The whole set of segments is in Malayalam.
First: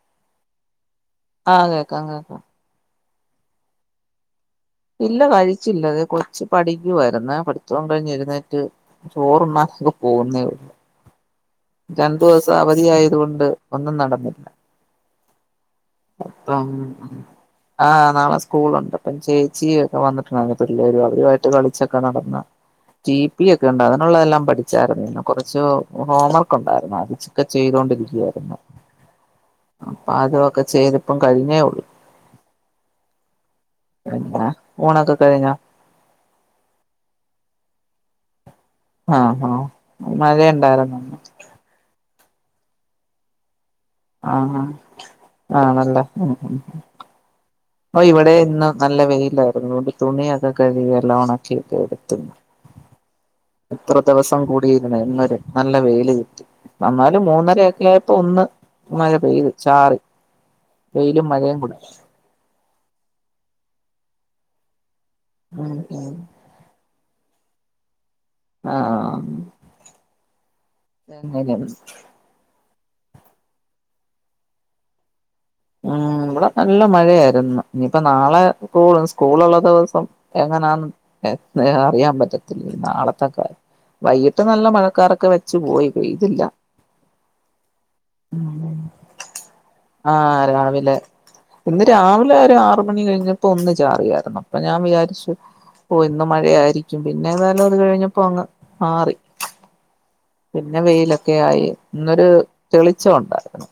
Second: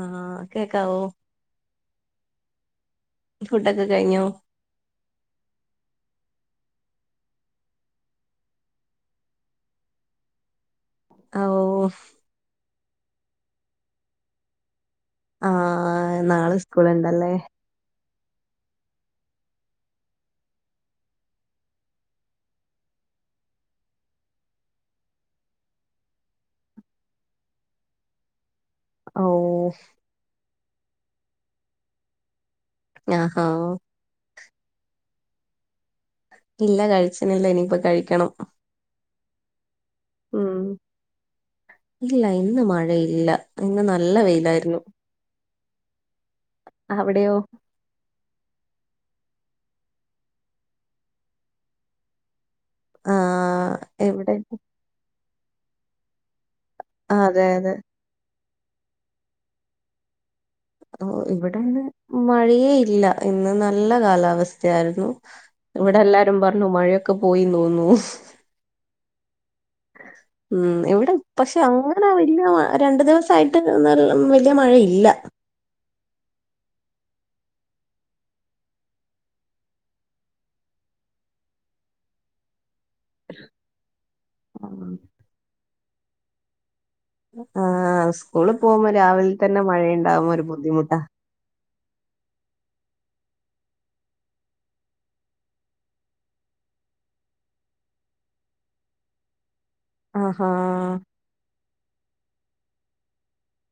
ആഹ് കേക്കാവോ ആഹ് കേക്കാം കേക്കാം ഫുഡൊക്കെ കഴിഞ്ഞു ഇല്ല കഴിച്ചില്ലത് കൊച്ച്പടിക്കുവാര്ന്ന്. പഠത്തോം കഴിഞ്ഞെഴുന്നേറ്റ് ചോറുണ്ണാതെക്ക പോന്നേ ഒള്ളൂ ഓ രണ്ട് ദിവസം അവ ധി ആയത് കൊണ്ട് ഒന്നും നടന്നില്ല ആഹ് നാളെ അപ്പം സ്കൂളുണ്ടല്ലേ ആഹ് നാളെ സ്കൂളൊണ്ട്. ഇപ്പം ചേച്ചി ഒക്കെ വന്നിട്ടൊണ്ടായിരുന്നു. പിള്ളേരും. അവരുമായിട്ട് കളിച്ചൊക്കെ നടന്ന് റ്റിപി ഒക്കെ ഉണ്ട് അതിനൊള്ളതെല്ലാം പഠിച്ചായിരുന്നു. ന്നെ കുറച്ച് ഹോം വർക്ക് ഒണ്ടായിരുന്നു അതിച് ഒക്കെ ചെയ്തൊണ്ടിരിക്കുവായിരുന്നു ഓ ഒക്കെ ചെയ്ത്പ്പം കഴിഞ്ഞേ ഉള്ളൂ ആഹ ഉ [unintelligible] ഊണൊക്കെ കഴിഞ്ഞൊ? ഇല്ല കഴിച്ചനില്ല. ഇനിപ്പ കഴിക്കണം. ആഹ ആഹ മഴ ഉം ഉണ്ടായിര്ന്നോന്ന് ഇല്ല ഇന്ന് മഴയില്ല ഇന്ന് നല്ല വെയിലായിരുന്നു ആണല്ലെ ഉം ഉ അവിടെയോ ഇവിടെ ഇന്ന് നല്ല വെയിലായിരുന്നു. അതുകൊണ്ട് തുണിയൊക്കെ കഴുകിയെല്ലാം ഒണക്കിയെക്കെ എടുത്തു ആഹ് ഇത്ര എവിടെ ദിവസം കൂടിയിര്ന്ന ഇന്നര് നല്ല വെയില് കിട്ടി ആ, അന്നാലും അതെ അതെ മൂന്നരയൊക്കെ ആയപ്പോ ഒന്ന് മഴ പെയ്തു ചാറി ഓ വെയിലും മഴയും കൂടെ ഇവിടെന്ന് മഴയെല്ല ഇല്ല ഇന്ന് നല്ല കാലാവസ്ഥയായിരുന്നു ഉം ഇവിടെ ഉം എല്ലാരും പറഞ്ഞു മഴയൊക്കെ ഒക്കെ പോയി തോന്നു ആ ഉം ഇവിടെ പക്ഷെ ഉം അങ്ങനെ വലിയ രണ്ടു ദിവസായിട്ട് വല്യമഴയില്ല ഉം ഇവിടെ നല്ല മഴയാരുന്നു. ഇനിയിപ്പ നാളെ സ്കൂള സ്കൂളൊള്ള ദിവസം എങ്ങനാന്ന് അറിയാൻ പറ്റത്തില്ല. നാളത്തക്കാര്യം. വൈകിട്ട് നല്ല മഴക്കാറൊക്കെ വെച്ച് പോയി. പെയ്തില്ല. ആ് സ്കൂളിൽ പോകുമ്പോ രാവിലെ തന്നെ മഴയണ്ടാവും ആഹ് രാവിലെ ഇന്ന് രാവിലെ ഒരു ആറ് മണി കഴിഞ്ഞപ്പോ ഒന്ന് ചാറിയായിരുന്നു. അപ്പൊ ഞാൻ വിചാരിച്ചു ഓ ഇന്ന് മഴയായിരിക്കും പിന്നെ ഏതായാലും അത് കഴിഞ്ഞപ്പോ അങ്ങ് മാറി ആഹാ പിന്നെ വെയിലൊക്കെ ആയി ഇന്നൊരു തെളിച്ചം ഉണ്ടായിരുന്നു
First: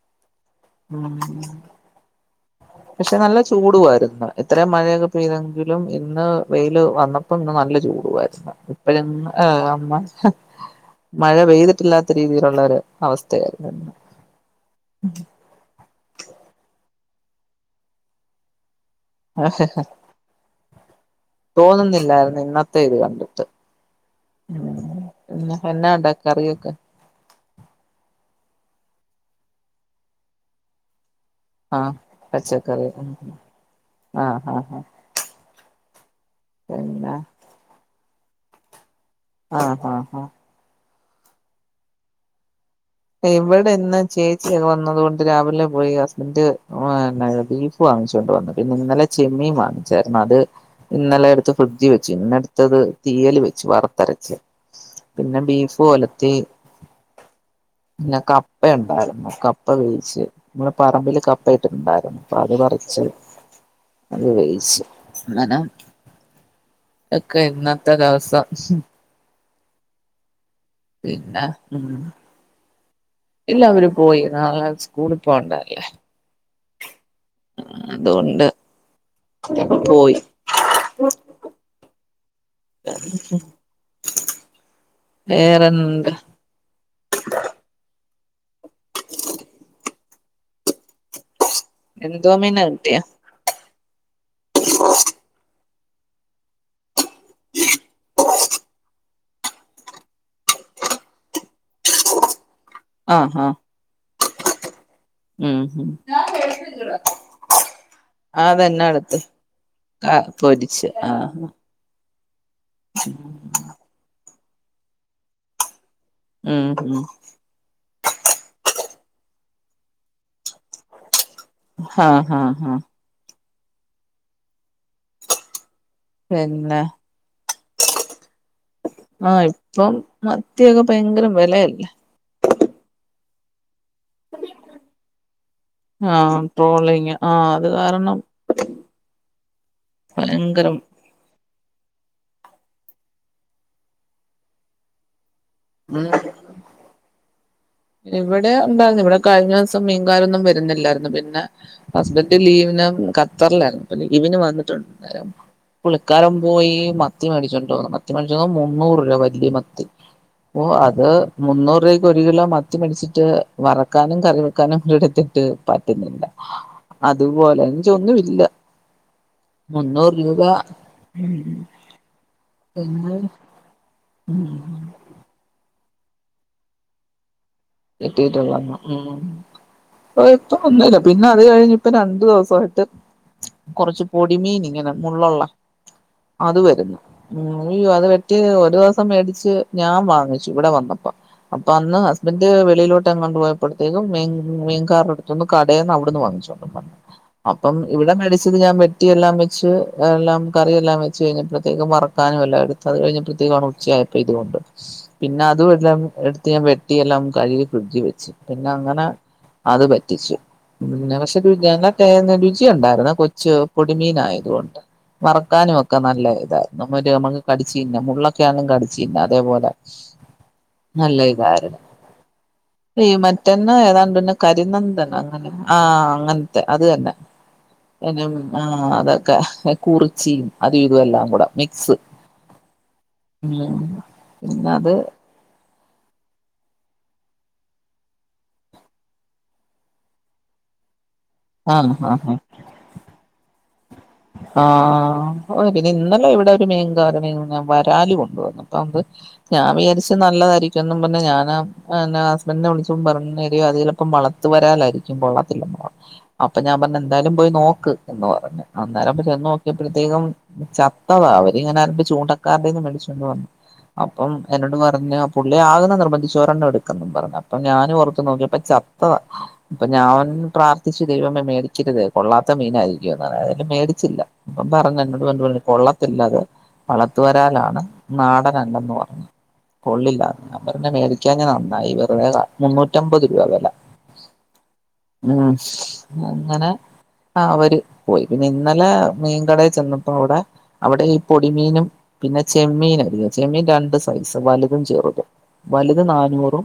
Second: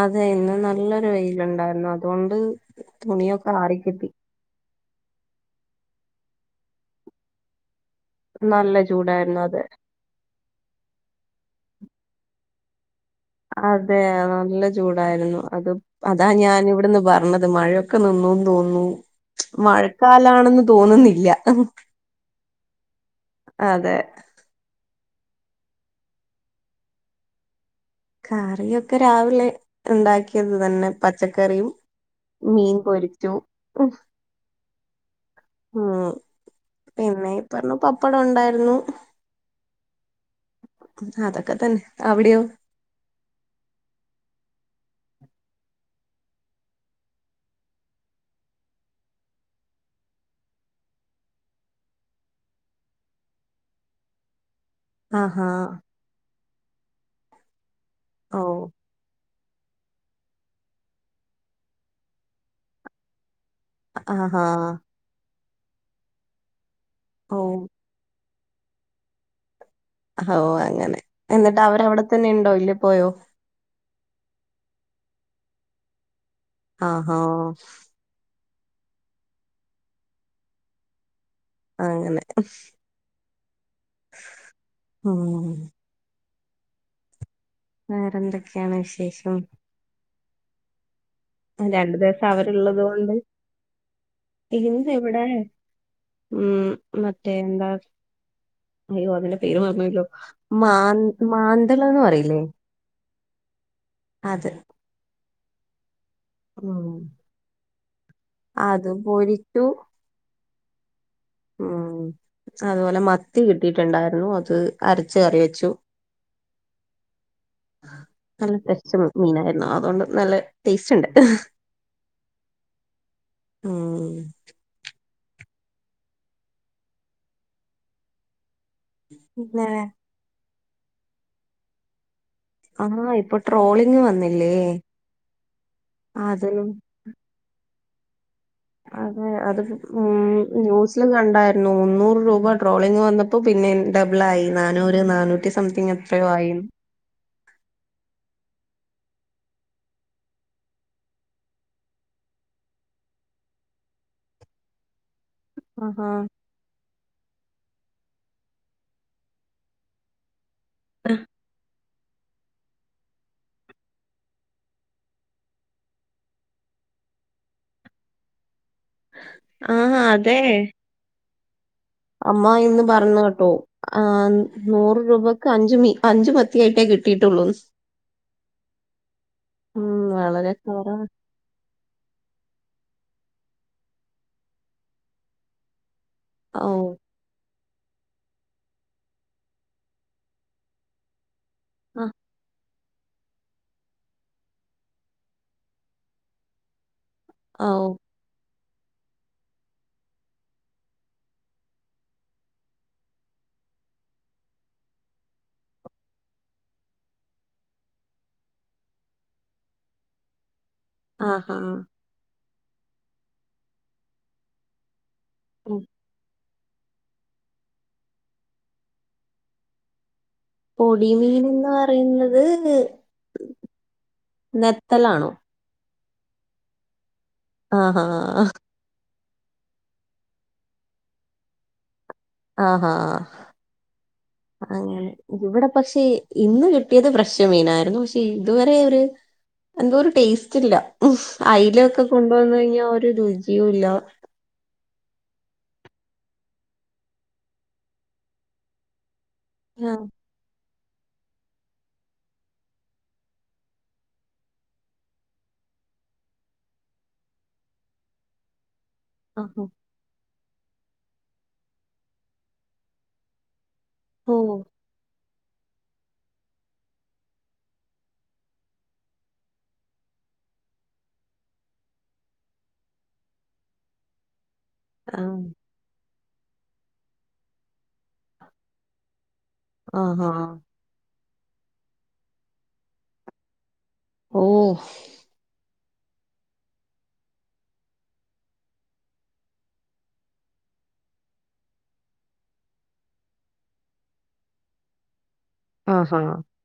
അതെ യിന്ന് നല്ലൊരു വെയില ഉണ്ടായിരുന്നു അതുണ്ട് പക്ഷെ നല്ല ചൂടുവായിരുന്നു എത്ര മഴ പെയ്തെങ്കിലും ഇന്ന് വെയിൽ വന്നപ്പോ ഇന്ന് നല്ല ചൂ ടായിരുന്നു. നല്ല ഇപ്പഴ് ചൂടായിരുന്നു അത് അമ്മ മഴ പെയ്തിട്ടില്ലാത്ത രീതിയിലുള്ളര് അതെ നല്ല ചൂടായിരുന്നു അത് അതാ ഞാൻ ഇവിടുന്ന് പറഞ്ഞത് മഴയൊക്കെ നിന്ന തോന്നുന്നു മഴക്കാലാണെന്ന് തോന്നുന്നില്ല പയ്തു കണ്ട് അതെ ഉന്നന്നാ ഉണ്ടാക്കാക്കറിയൊക്കെ കറിയൊക്കെ രാവിലെ ഉണ്ടാക്കിയത് തന്നെ പച്ചക്കറിയും ആഹ് മീൻ പച്ചക്കറി ആഹ് പൊരിച്ചു ആഹ് ആഹ് ഉം പിന്നെ ഇ പറഞ്ഞ പ പ്പട ണ്ടായിര്ന്നു ആഹ് ഹ ഹ അതൊക്കെ തന്നെ അവിടെയൊ ഇവിടെ ഇന്ന് ചേച്ചിയൊക്കെ വന്നത് കൊണ്ട് രാവിലെ പോയി ഹസ്ബന്റ് ണ്ടായി ബീഫ് വാങ്ങിച്ചൊണ്ട് വന്നു പിന്നെ ന്നലെ ചെമ്മീൻ വാങ്ങിച്ചായിരുന്നു അത് ഇന്നലെ എടുത്ത് ഫ്രിഡ്ജി വെച്ചിന്നു ന്നെടുത്തത് തീയൽ വെച്ചു വർത്തരച്ച് പിന്നെ ആഹാ. ബീഫ് ഒലത്തി പിന്നെ ഓ. കപ്പ ണ്ടായിര്ന്നു ക പ്പ വേവിച്ച് മ്മളെ പറമ്പില് കപ്പ ഇട്ടിട്ടുണ്ടായിരുന്നു പ്പ ത് പറിച്ച് ആഹ് ഹാ ടാ ന്നാ ഓ. ഒക്കെ ഇന്നത്തെ ദിവസം ഓ അങ്ങനെ പിന്നെ എന്നിട്ട് ഉം അവരവിടെത്തന്നെ ണ്ടോ ഇല്ല പോയോ ഇല്ല അവര് പോയി നാളെ സ്ക്കൂളി പോണ്ടല്ലേ ആ ഹോ അതുകൊണ്ട് പോയി ങ്ങനെ ഉം. വേറെന്ത് [inaudible] വേറെ ന്തെ ക്കെണ് വിശേഷം രണ്ട് ദിവസം എന്തോമീന അവരുള്ളത് കിട്ടിയ കൊണ്ട് ഇന്നി വിടെ ഉം മറ്റേ എന്താ അയ്യോ അതിന്റെ പേര് മറന്നോയല്ലോ മാന് മാന്തള് ന്ന് പറയില്ലേ ആ ആ അത് ഉം ഉം അത് അതെന്നെടുത്ത് പൊരിച്ചു. ആ പൊരിച്ച് ആഹ് ഉം അതുപോലെ മത്തി കിട്ടിട്ടുണ്ടായിരുന്നു അത് അരച്ച് കറിവെച്ചു ആ ഉം നല്ല തടിച്ച മ മീനായിരുന്നു അതൊണ്ട് നല്ല ടേസ്റ്റ് ണ്ട് ഹ ഹ ഹ ഉം പിന്നെ ആ പിന്നെ ഇപ്പം മ ത്തിയൊക്കെ ഭയങ്കരം വെലയല്ലേ ആ ഇപ്പൊ ട്രോളിങ് വന്നില്ലേ ആ അതിനും ട്രോളിങ് ആ അത് കാരണം അതെ അത് ഉം ഭയങ്കരം ന്യൂസിലും കണ്ടാ നൂന്നൂറ് രൂപ ട്രോളിംഗ വന്നപ്പോ പിന്നെ ഡബിളായി നാന്നൂറ് നാന്നൂറ്റി സം സംതിങ് ഉം എത്രയോ ആയി ഇവിടെ ഉണ്ടായിരുന്നു ഇവിടെ കഴിഞ്ഞ ദിവസം മീൻകാരൊന്നും വരുന്നില്ലായിരുന്നു പിന്നെ ഹസ്ബന്റ് ലീവിന് ഖത്തറിലായിരുന്നു ലീവിന് വന്നിട്ടുണ്ട് ആഹാ പുള്ളിക്കാരം പോയി മത്തി മേടിച്ചോടു മത്തി മേടിച്ചതോ മുന്നൂറൂരൂപ മത്തി ഓ അത് മുന്നൂർ ഒരു കിലോ മ ത്തി മേടിച്ചിട്ട് വറക്കാനും കറി വെക്കാനും എടുത്തിട്ട് പറ്റുന്നില്ല അതുപോലെ [unintelligible] ഒന്നും ഇല്ല മുന്നൂറ് രൂപ അമ്മാ ഇന്ന് പിന്നെ പറഞ് കേട്ടൂ ആഹ് നൂറ് രൂപക്ക് അഞ്ച് മീ അഞ്ചു മത്തിയായിട്ടേ കിട്ടിയിട്ടുള്ളൂ കിട്ടിട്ടുള്ള ഉം ഉം ഇപ്പൊ വളരെ ഇപ്പൊ കുറവാ ഒന്നുല്ല പിന്നെ അത് കഴിഞ്ഞിട്ട് രണ്ടു ദിവസായി കൊറച്ച് പൊടിമീൻ ഇങ്ങനെ മുള്ളുള്ള അത് ഔ വരും ഉം അയ്യോ അത് വെറ്റി ഒരു ദിവസം മേടിച്ച് ഞാൻ വാങ്ങിച്ചു ഇവിടെ വന്നപ്പം വന്നോ ആഹ് ഹസ്ബൻഡ് വെള്ളിലോട്ടങ്ങാ പോയപ്പോഴ്തെക്കും മീ മീൻകാര് എടുത്തിന്നു കടയിന്ന് അവിടുന്ന് വാങ്ങിച്ചു ഔ അപ്പം ഇവിടെ മെഡിസി ത് ഞാൻ വെട്ടിയെല്ലാം വെച്ച് എല്ലാം കറി എല്ലാം വെച്ച് കഴിഞ്ഞപ്പത്തേക്കു വറക്കാനു അല്ലാ എടുത്തത് കഴിഞ്ഞപ്പത്തേക്ക് ഉച്ചയായപ്പ ഇതുണ്ട് പിന്നെ അതു എല്ലാ എടുത്ത് ഞാൻ വെട്ടിയെല്ലാം കയ്കി ഫ്രിഡ്ജ് വെച്ച് പിന്നെ അങ്ങനെ അത് വറ്റിച്ചു [unintelligible] ആഹാ ച്ചി ഉണ്ടായിരുന്നെ കൊച്ചു പൊടിമീൻ ആയത് കൊണ്ട് വറക്കാനും ഒക്കെ നല്ല ഇതായി നമ്മ നമ്മക്ക് കടിച്ചീന്നാം മുള്ളക്കെയാണെ കടിച്ചീന്നാം അതേപോല പൊടിമീനെന്ന് പറയുന്ന ഈ മറ്റന്ന ഏതാണ്ട്ന്നെ കരിനന്ദന നെത്തലാണോ അങ്ങനെ ആഹ് അങ്ങനത്തെ അത് തന്നെ ആഹാ [unintelligible] ആഹ് അതെ ക്ക്ഹ കുറിച്ചിയും അതും ഇതും എല്ലാം കൂടെ മിക്സ് ആ ഹാ ഉം പിന്നെ അത് അങ്ങനെ ഇവിടെ പക്ഷെ ഇന്ന് കിട്ടിയത് ഫ്രഷ് മീനാരുന്നു പക്ഷെ ഇതുവരെ ഒരു എന്തോ ഒരു ടേസ്റ്റ് ഇല്ല ഉം ആഹ് അയിലൊക്കെ ആഹ് കൊണ്ടു ആഹ് വന്നു കഴിഞ്ഞാ ഒരു രുചി ഇല്ല ആഹ് ഓ പിന്നെ ഇന്നലെ ഇവിടെ ഒരു മീൻകാരനിങ്ങനെ വരാല് കൊണ്ടുവന്നു പാമ്പ് ഞാൻ ആഹ്. വിചാരിച്ച് നല്ലതാരി ചെന്നു മുന്നേ ഞാൻ ആഹ് ഹസ്‌ബെൻഡിനെ വിളിച്ചും പറഞ്ഞ് എടീ അത് ചെലപ്പം വളത്ത് വരലാരിക്കും കൊള്ളത്തില്ല എന്ന് പറഞ്ഞ് അപ്പ ഞാൻ പറഞ്ഞ് എന്താലും പോയ്‌ നോക്ക് എന്ന് പറഞ്ഞ് അന്നേരപ്പ ആഹാ. ചെന്നൊക്കിയപ്പഴ് ത്തേക്കും ചത്തതാ അവരിങ്ങനെ [unintelligible] ചൂണ്ടക്കാരുടെന്ന് മേടിച്ചൊണ്ട് വന്ന് അപ്പം ഓഹ്. എന്നോട് പറഞ്ഞ് പുള്ളി ആകുന്ന നിർബന്ധിച്ച് ഒരെണ്ണം എടുക്കുന്നെന്നും പറഞ്ഞു അപ്പൊ ഞാനും ഓർത്ത് നോക്കിയപ്പ ചത്ത അപ്പൊ ഞാൻ പ്രാത്ഥിച്ച് ദൈവമേ മേടിക്കരുതെ കൊള്ളാത്ത മീനായിയിരിക്കും എന്ന്‌ മേടിച്ചില്ല ഇവൻ പറഞ്ഞ് എന്നോട് ആഹ്. പറഞ്ഞ് കൊള്ള ത് അല്ലത് വളത്ത് വരാലാണ് നാടനല്ലന്ന് പറഞ്ഞ് ആഹാ. കൊള്ളില്ലാന്ന് ഞാൻ പറഞ്ഞ് മേടി ഞ്ഞ നന്നായി വെറുതെ മുന്നൂറ്റമ്പത് രൂപ വെല ഓഹ്. ഉം അങ്ങന അവര് പോയി പിന്നെ ഇന്നല മീൻകടേം ചെന്നപ്പോ അവിട അവിട ഈ പൊടിമീനും പിന്ന ചെമ്മീനും [unintelligible] ചെമ്മീൻ രണ്ട് സൈസ് വലുതും ചെറുതും വലുത് ആഹാ. നാന്നൂറും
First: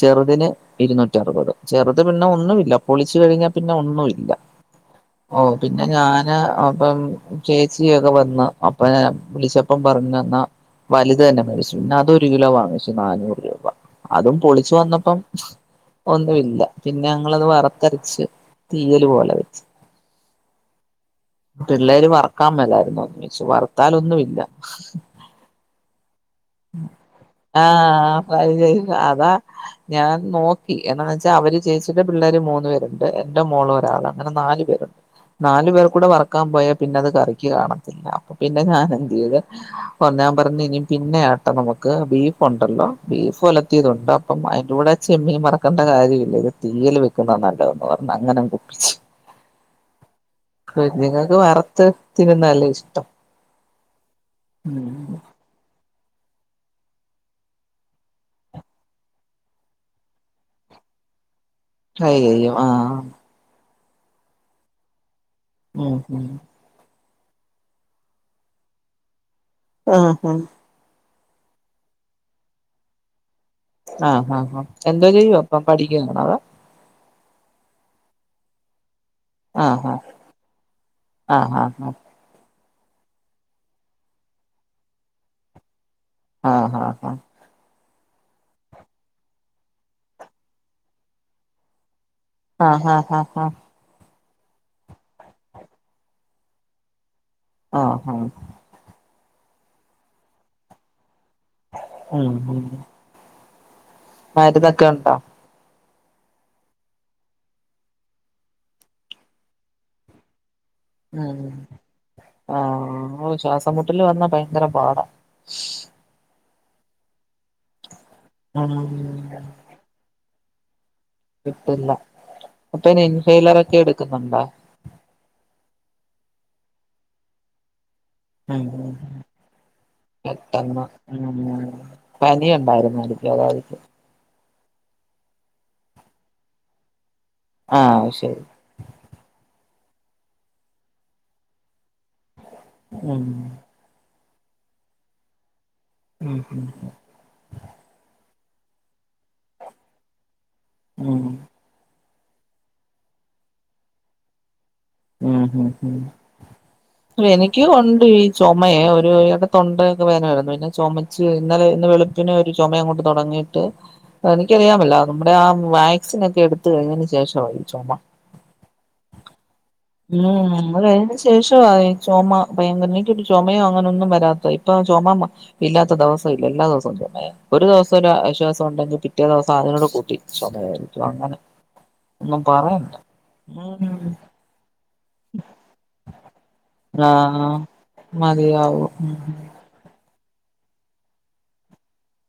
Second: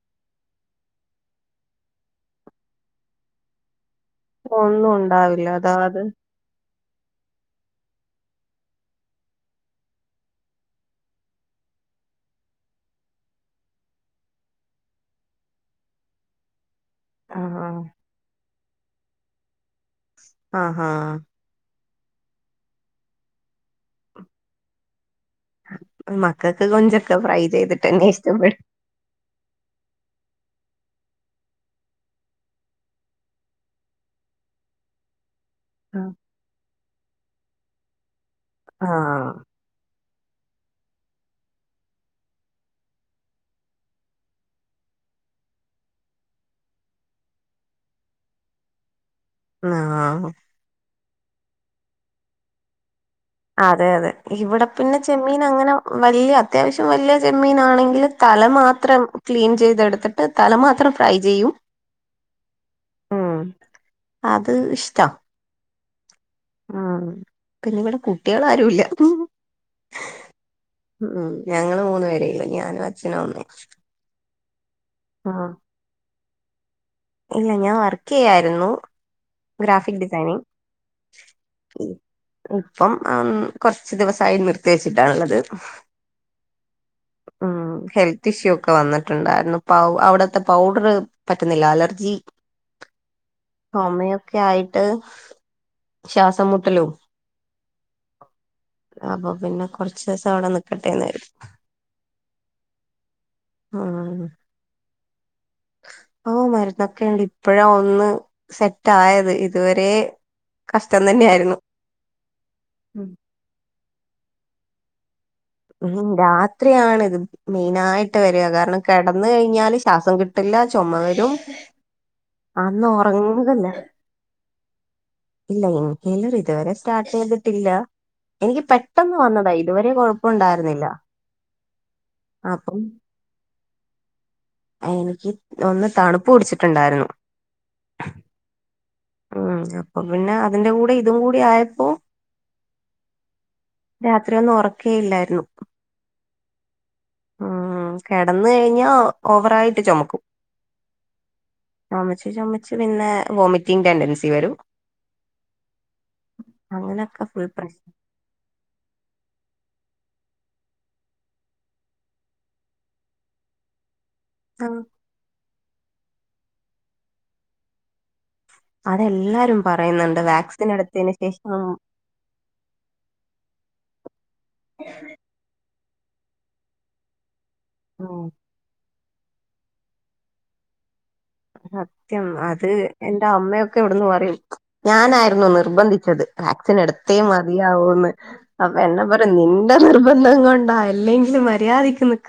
ചെറുതിന് ഇരുന്നൂറ്റി അറുപത് ചെറുത് പിന്നെ ഒന്നൂല്ല പൊളിച്ച് കഴിഞ്ഞാ പിന്ന ഒന്നുമില്ല ഒന്നും ഒണ്ടാവില്ല അത് പിന്ന ഞാന് അപ്പം ചേച്ചിയൊക്കെ വന്ന് അപ്പം വിളിച്ചപ്പം പറഞ്ഞു എ ന്നാ വലുത് തന്നെ മേടിച്ചു പിന്നെ അത് ഒരു കിലോ വാങ്ങിച്ചു നാന്നൂറ് രൂപ അതും പൊളിച്ചു വന്നപ്പം ഒന്നും ഇല്ല പിന്ന ഞങ്ങളത് ആഹാ. വറത്തരച്ച് തീയല് പോല വെച്ച് ആങ്‌ഹ് ആ ആ പിള്ളേര് വറക്കാൻ മേലാരുന്നോ എന്ന്‌ ചോച്ചു വറുത്താലൊന്നും ഇല്ല മക്കക്ക് കൊഞ്ചൊക്കെ ഫ്രൈ ആ ചെയ്തിട്ടന്നെ ഇഷ്ടപ്പെടും. [unintelligible] അതാ ഞാൻ നോ എന്നാന്ന് വെച്ചാ അവര് ചേച്ചിട്ട് പിള്ളേർ മൂന്ന് പേരുണ്ട് എന്റെ മോളും ഒരാള അങ്ങനെ നാല് പേരുണ്ട് നാല് പേർ കൂടെ ആഹ്. വറ് ക്കാൻ പോയാ പിന്നെ അത് കറിക്ക് കാണത്തില്ല അപ്പൊ പിന്നെ ഞൻ എന്ത്‌ ചെയ്ത് ഞ്ഞാൻ പറഞ് ഇനി പിന്നവട്ടെ നമുക്ക് ബീഫ്ണ്ടല്ലോ ബീഫ് ഒലത്തിയതുണ്ട് അപ്പം അതിന്റെ കൂടെ ചെമ്മീൻ വറക്കേണ്ട കാര്യമില്ല ഇത് തീയൽ വെക്കുന്ന നല്ലതന്ന് പറഞ് അങ്ങനെങ്‌ ഒപ്പിച് ആ നിങ്ങൾക്ക് വറുത്ത് തിന്നുന്നല്ലേ ഇഷ്ടം അതെ അതെ ഇവിടെ പിന്നെ ഉം ചെമ്മീൻ അങ്ങനെ വലിയ അത്യാവശ്യം വലിയ ചെമ്മീനാണെങ്കിൽ തല മാത്രം ക്ലീൻ ചെയ്തെടുത്തിട്ട് തല മാത്രം ഫ്രൈ ചെയ്യും ഫ്രൈ ചെയ്യും അ ആ ഉം. അത് ഇഷ്ടാ ഉം ഉം പിന്നവിടെ കുട്ടികൾ ആരുംല്ല ആ ആ ഉം ഞങ്ങൾ മൂന്ന് പേരെയുള്ളൂ ഞാനും അച്ഛനും അമ്മേ ആഹ് ഹാ ഹാ എന്തോ ചെയ്യുവ അപ്പ പഠിക്കുകാണ അതോ ഇല്ല ഞാൻ വർക്ക് ചെയ്യായിരുന്നു ആഹ് ഹാ ഗ്രാഫിക് ഡിസൈനിംങ് ആഹ് ഹാ ഹാ ഇപ്പം കുറച്ച് ദിവസമായി നിർത്തി വെച്ചിട്ടാള്ളത് ആഹ് ഹാ ഉ ഹെൽത്ത് ഇഷ്യൂ ഒക്കെ വന്നിട്ടുണ്ടായിരുന്നു അവിടുത്തെ പൗഡറ് പറ്റുന്നില്ല അലർജി ആ ഹഹ ഹഹ ഒക്കെ ആയിട്ട് ശ്വാസംമുട്ടലും ആ ആ അപ്പൊ പിന്നെ കുറച്ച് ദിവസം അവിടെ നിക്കട്ടേന്നുകരുതി ഉം ഉം ഉം മരുന്നൊക്കെ ഉണ്ടോ ഓ മരുന്നൊക്കെണ്ട് ഇപ്പോഴാ ഒന്ന് സെറ്റ് ആയത് ഇതുവരെ കഷ്ടം ഉം തന്നെയായിരുന്നു ഉം ആ ശ്വാസം മുട്ടല് വന്നാ പ ങ്കര പാട ഉം രാത്രിയാണ് ഇത് മെയിനായിട്ട് വരിക ഉം കാരണം കിടന്ന കഴിഞ്ഞാല് ശാസം കിട്ട ട്ടില്ലാ കിട്ടില്ല അന്ന് അപ്പൊനി ഉറങ്ങുന്നില്ല ഇൻഹെല്ലറൊക്കെ എടുക്കുന്നുണ്ടോ ഇല്ല ഇൻഹേലർ ഇതുവരെ സ്റ്റാർട്ട് ചെയ്തിട്ടില്ല എനിക്ക് ഉം ഉം പെട്ടെന്ന് വന്നതാ ഇതുവരെകൊഴപ്പ പെട്ടെന്ന് ഉം പനി അപ്പം ഉണ്ടായിന്നായിരിക്കും അതായിരിക്കും എനിക്ക് ഒന്ന് തണുപ്പ് പിടിച്ചിട്ടുണ്ടായിരുന്നു ആ ശരി ഉം അപ്പൊ പിന്നെ അതിന്റെ കൂടെ ഇതും കൂടി ആയപ്പോ ഉം രാത്രി ഒന്നും ഉറക്കേയില്ലായിരുന്നു [unintelligible] കന്ന് കഴിഞ്ഞാ ഓവറായിട്ട് ചൊമക്കും ഉം ചുമച്ച് ചുമച്ച് പിന്നെ വോമിറ്റിംഗ് ടെൻഡൻസി വരും ഉം ഉം അങ്ങനൊക്കെ ഫുൾ പ്രശ്നം എനിക്കുവൊണ്ട് ഈ ചൊമേയേ ഒരു ഇടെ തൊണ്ടയൊക്കെ വേനായിരുന്നു പിന്നെ ചുമച്ച് ഇന്നലെ ഇന്ന് വെളുപ്പിന് ഒരു ചുമ അങ്ങോട്ട് തുടങ്ങിയിട്ട് ആ എനിക്കറിയാമല്ല നമ്മുടെ ആ വാക്സിനൊക്കെ എടുത്ത കഴിഞ്ഞേന് ശേഷമാ ചൊമ അതെല്ലാരും പറയുന്നുണ്ട് ഉം വാക്സിൻ അത് എടുത്തതിന് കഴിഞ്ഞേന് ശേഷം ശേഷവാ ഈ ചൊമ ഭയങ്കര എനിക്കൊരു ചൊമയോ അങ്ങനെൊന്നും വരാത്ത ഇപ്പൊ ചുമ ഇല്ലാത്ത ദെവസം ഇല്ല എല്ലാ ദിവസവും ചുമയാ ഒരു ദെവസം ഒരു ഉം ആശ്വാസണ്ടെങ്കി പി പിറ്റേ ദിവസം അതിനോട് കൂട്ടി ചൊമയായിരുന്നു സത്യം അത് എന്റെ അമ്മയൊക്കെ ഉം ഇവിടന്ന് പറയും ഞാനായിരുന്നു നിർബന്ധിച്ചത് വാക്സിൻ എടുത്തേ ആഹ് മതിയാവോന്ന് അപ്പൊ മതിയാവും എന്ന പറം ഉം നിന്റ നിർബന്ധം കൊണ്ടാ അല്ലെങ്കില് മര്യാദക്ക് നിക്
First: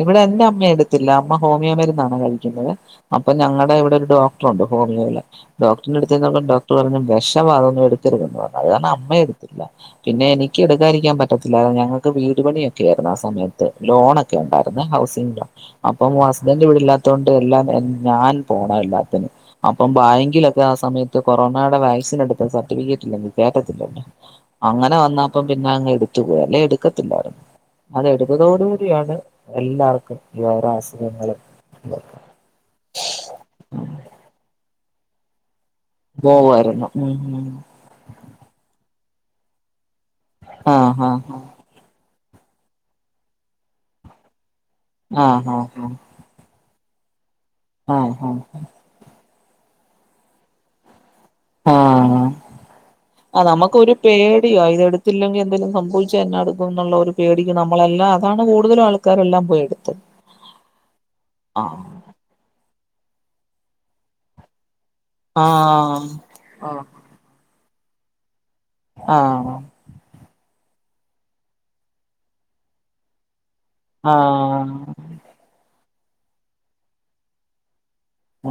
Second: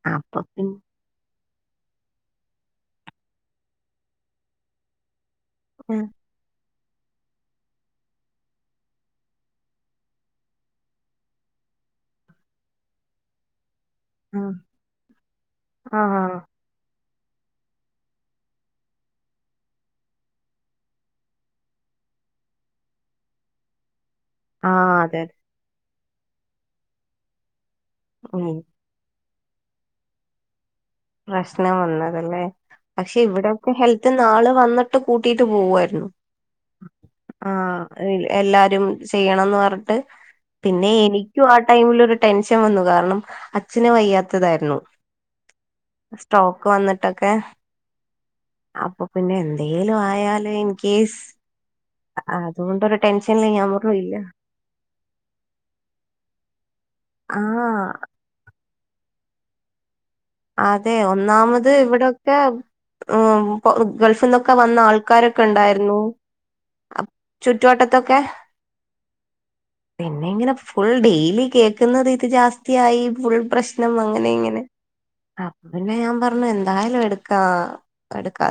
ഇവിടെ അപ്പൊ എന്റെ അമ്മെ പിന്നെ എടുത്തില്ല മ ഹോമിയോ മരുന്നാണ് കഴിക്കുന്നത് അപ്പൊ ഞങ്ങടെ ഇവിടെ ഒരു ഡോക്ടറുണ്ട് ഹോമിയോയില് ആ ഡോക്ടിന്റെടുത്ത് ചെന്നപ്പോ ഡോ ക്ട്രറ് ഞ്ഞ് വെഷവാ അതൊന്നും എടുക്കരുതെന്ന് പറഞ്ഞ് അത്കാരണം അമ്മയെടുത്തില്ല പിന്നെ എനിക്ക് എടുക്കാതിരിക്കാൻ പറ്റത്തില്ലാര്ന്ന് ഞങ്ങക്ക് വീട്ടു പണിയൊക്കെയായിരുന്നു ആ സമയത്ത് ലോണൊക്കെ ഒണ്ടായിരുന്നു ഹൗസിന്റെ ആ അപ്പം ഹസ്ബൻഡ് ഇവടില്ലാത്ത ത്തോണ്ട്എല്ലാം ഞാൻ പോണ എല്ലാത്തിനും അപ്പം ബാങ്കിലൊക്കെ ആ സമയത്ത് കൊറോണായുടെ വാക്സിൻ എടുത്ത സർട്ടിഫിക്കെറ്റ് ഇല്ലെങ്കിൽ കേറ്റത്തില്ലന്നെ ആ ആ, അങ്ങനെ അതെ അതെ വന്നാപ്പം പിന്നെ അങ്ങ് എടു ത്തു പോയിഅല്ലെ എടുക്ക ത്തില്ലാര്ന്ന് ഉം അതെടുത്തതോടുകൂടിയാണ് എല്ലാർക്കും [unintelligible] പ്രശ്നം വന്നതല്ലേ പക്ഷെ ഇവിടൊക്കെ ഹെൽത്ത്ന്നാള് വന്നിട്ട് കൂട്ടിട്ട് പോവ്വായിരുന്നു പോവായിരുന്നു ഉം ഉം ആഹ് എല്ലാരും. ചെയ്യണംന്ന് പറഞ്ഞി ട്ട്പിന്നെ ആഹ് ആഹ് എനിക്കും ആ ടൈമിൽ ഒരു ടെൻഷൻ വന്നു കാരണം അച്ഛന് വയ്യാത്തതായിരുന്നു. ആഹ് ആഹ് സ്റ്റോക്ക് വന്നിട്ട് ട്ടൊക്കെ ആഹ് ഹാ ഹ പിന്നെ എന്തെലും ആയാൽ ഇൻ കേസ് ആഹ് അതുകൊണ്ടൊരു ആ ടെൻഷനില് ഞാൻ നമുക്കൊരു പറഞ്ഞു ഇല്ല പേടിയാ ഇത് എടുത്തില്ലെങ്കിൽ എന്തെലും സംഭവിച്ചാ എന്നാട് എന്നൊള്ള ഒരു ആ പേടിക്ക് നമ്മളെല്ലാം അതാണ് ഓ കൂടുതലും ആൾക്കാരെല്ലാം പോയെടുത്തു അതെ ഒന്നാമത് ഇവിടൊക്കെ മ്പുറത്ത് ഗൾഫിൽ നിന്നൊക്കെ വന്ന ആൾക്കാ ക്കാരൊക്കെ ഉണ്ടായിരുന്നു. ആഹ് ചുറ്റുവട്ടത്തൊക്കെ ആഹ് പിന്ന ഇങ്ങനെ ഫുൾ ഡെയിലി കേക്കുന്നത് ഇത് ജാസ്തിയായി ഫുൾ പ്രശ്നം അങ്ങനെ ഇങ്ങനെ ആഹ് അപ്പൊ പിന്നെ ഞാൻ പറഞ്ഞു എന്തായാലും എടുക്കാ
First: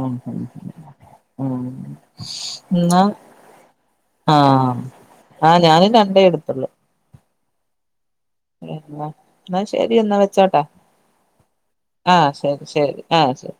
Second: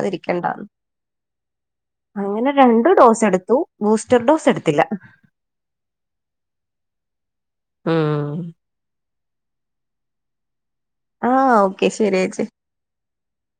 ഉ ഉ അങ്ങനെ രണ്ട് എന്നാ ഡോസ് എടുത്തു ബൂസ്റ്റർ ഡോസ് ആഹ് എടുത്തില്ല ആഹ് ഞാനും രണ്ടേ എടുത്തുള്ളൂ ആ ഉഹ എന്നാ ശരി എന്നാ വെച്ചോട്ടെ ആഹ് ഓക്കെ ആ ചേച്ചി ശരി ശരി ആ ശരി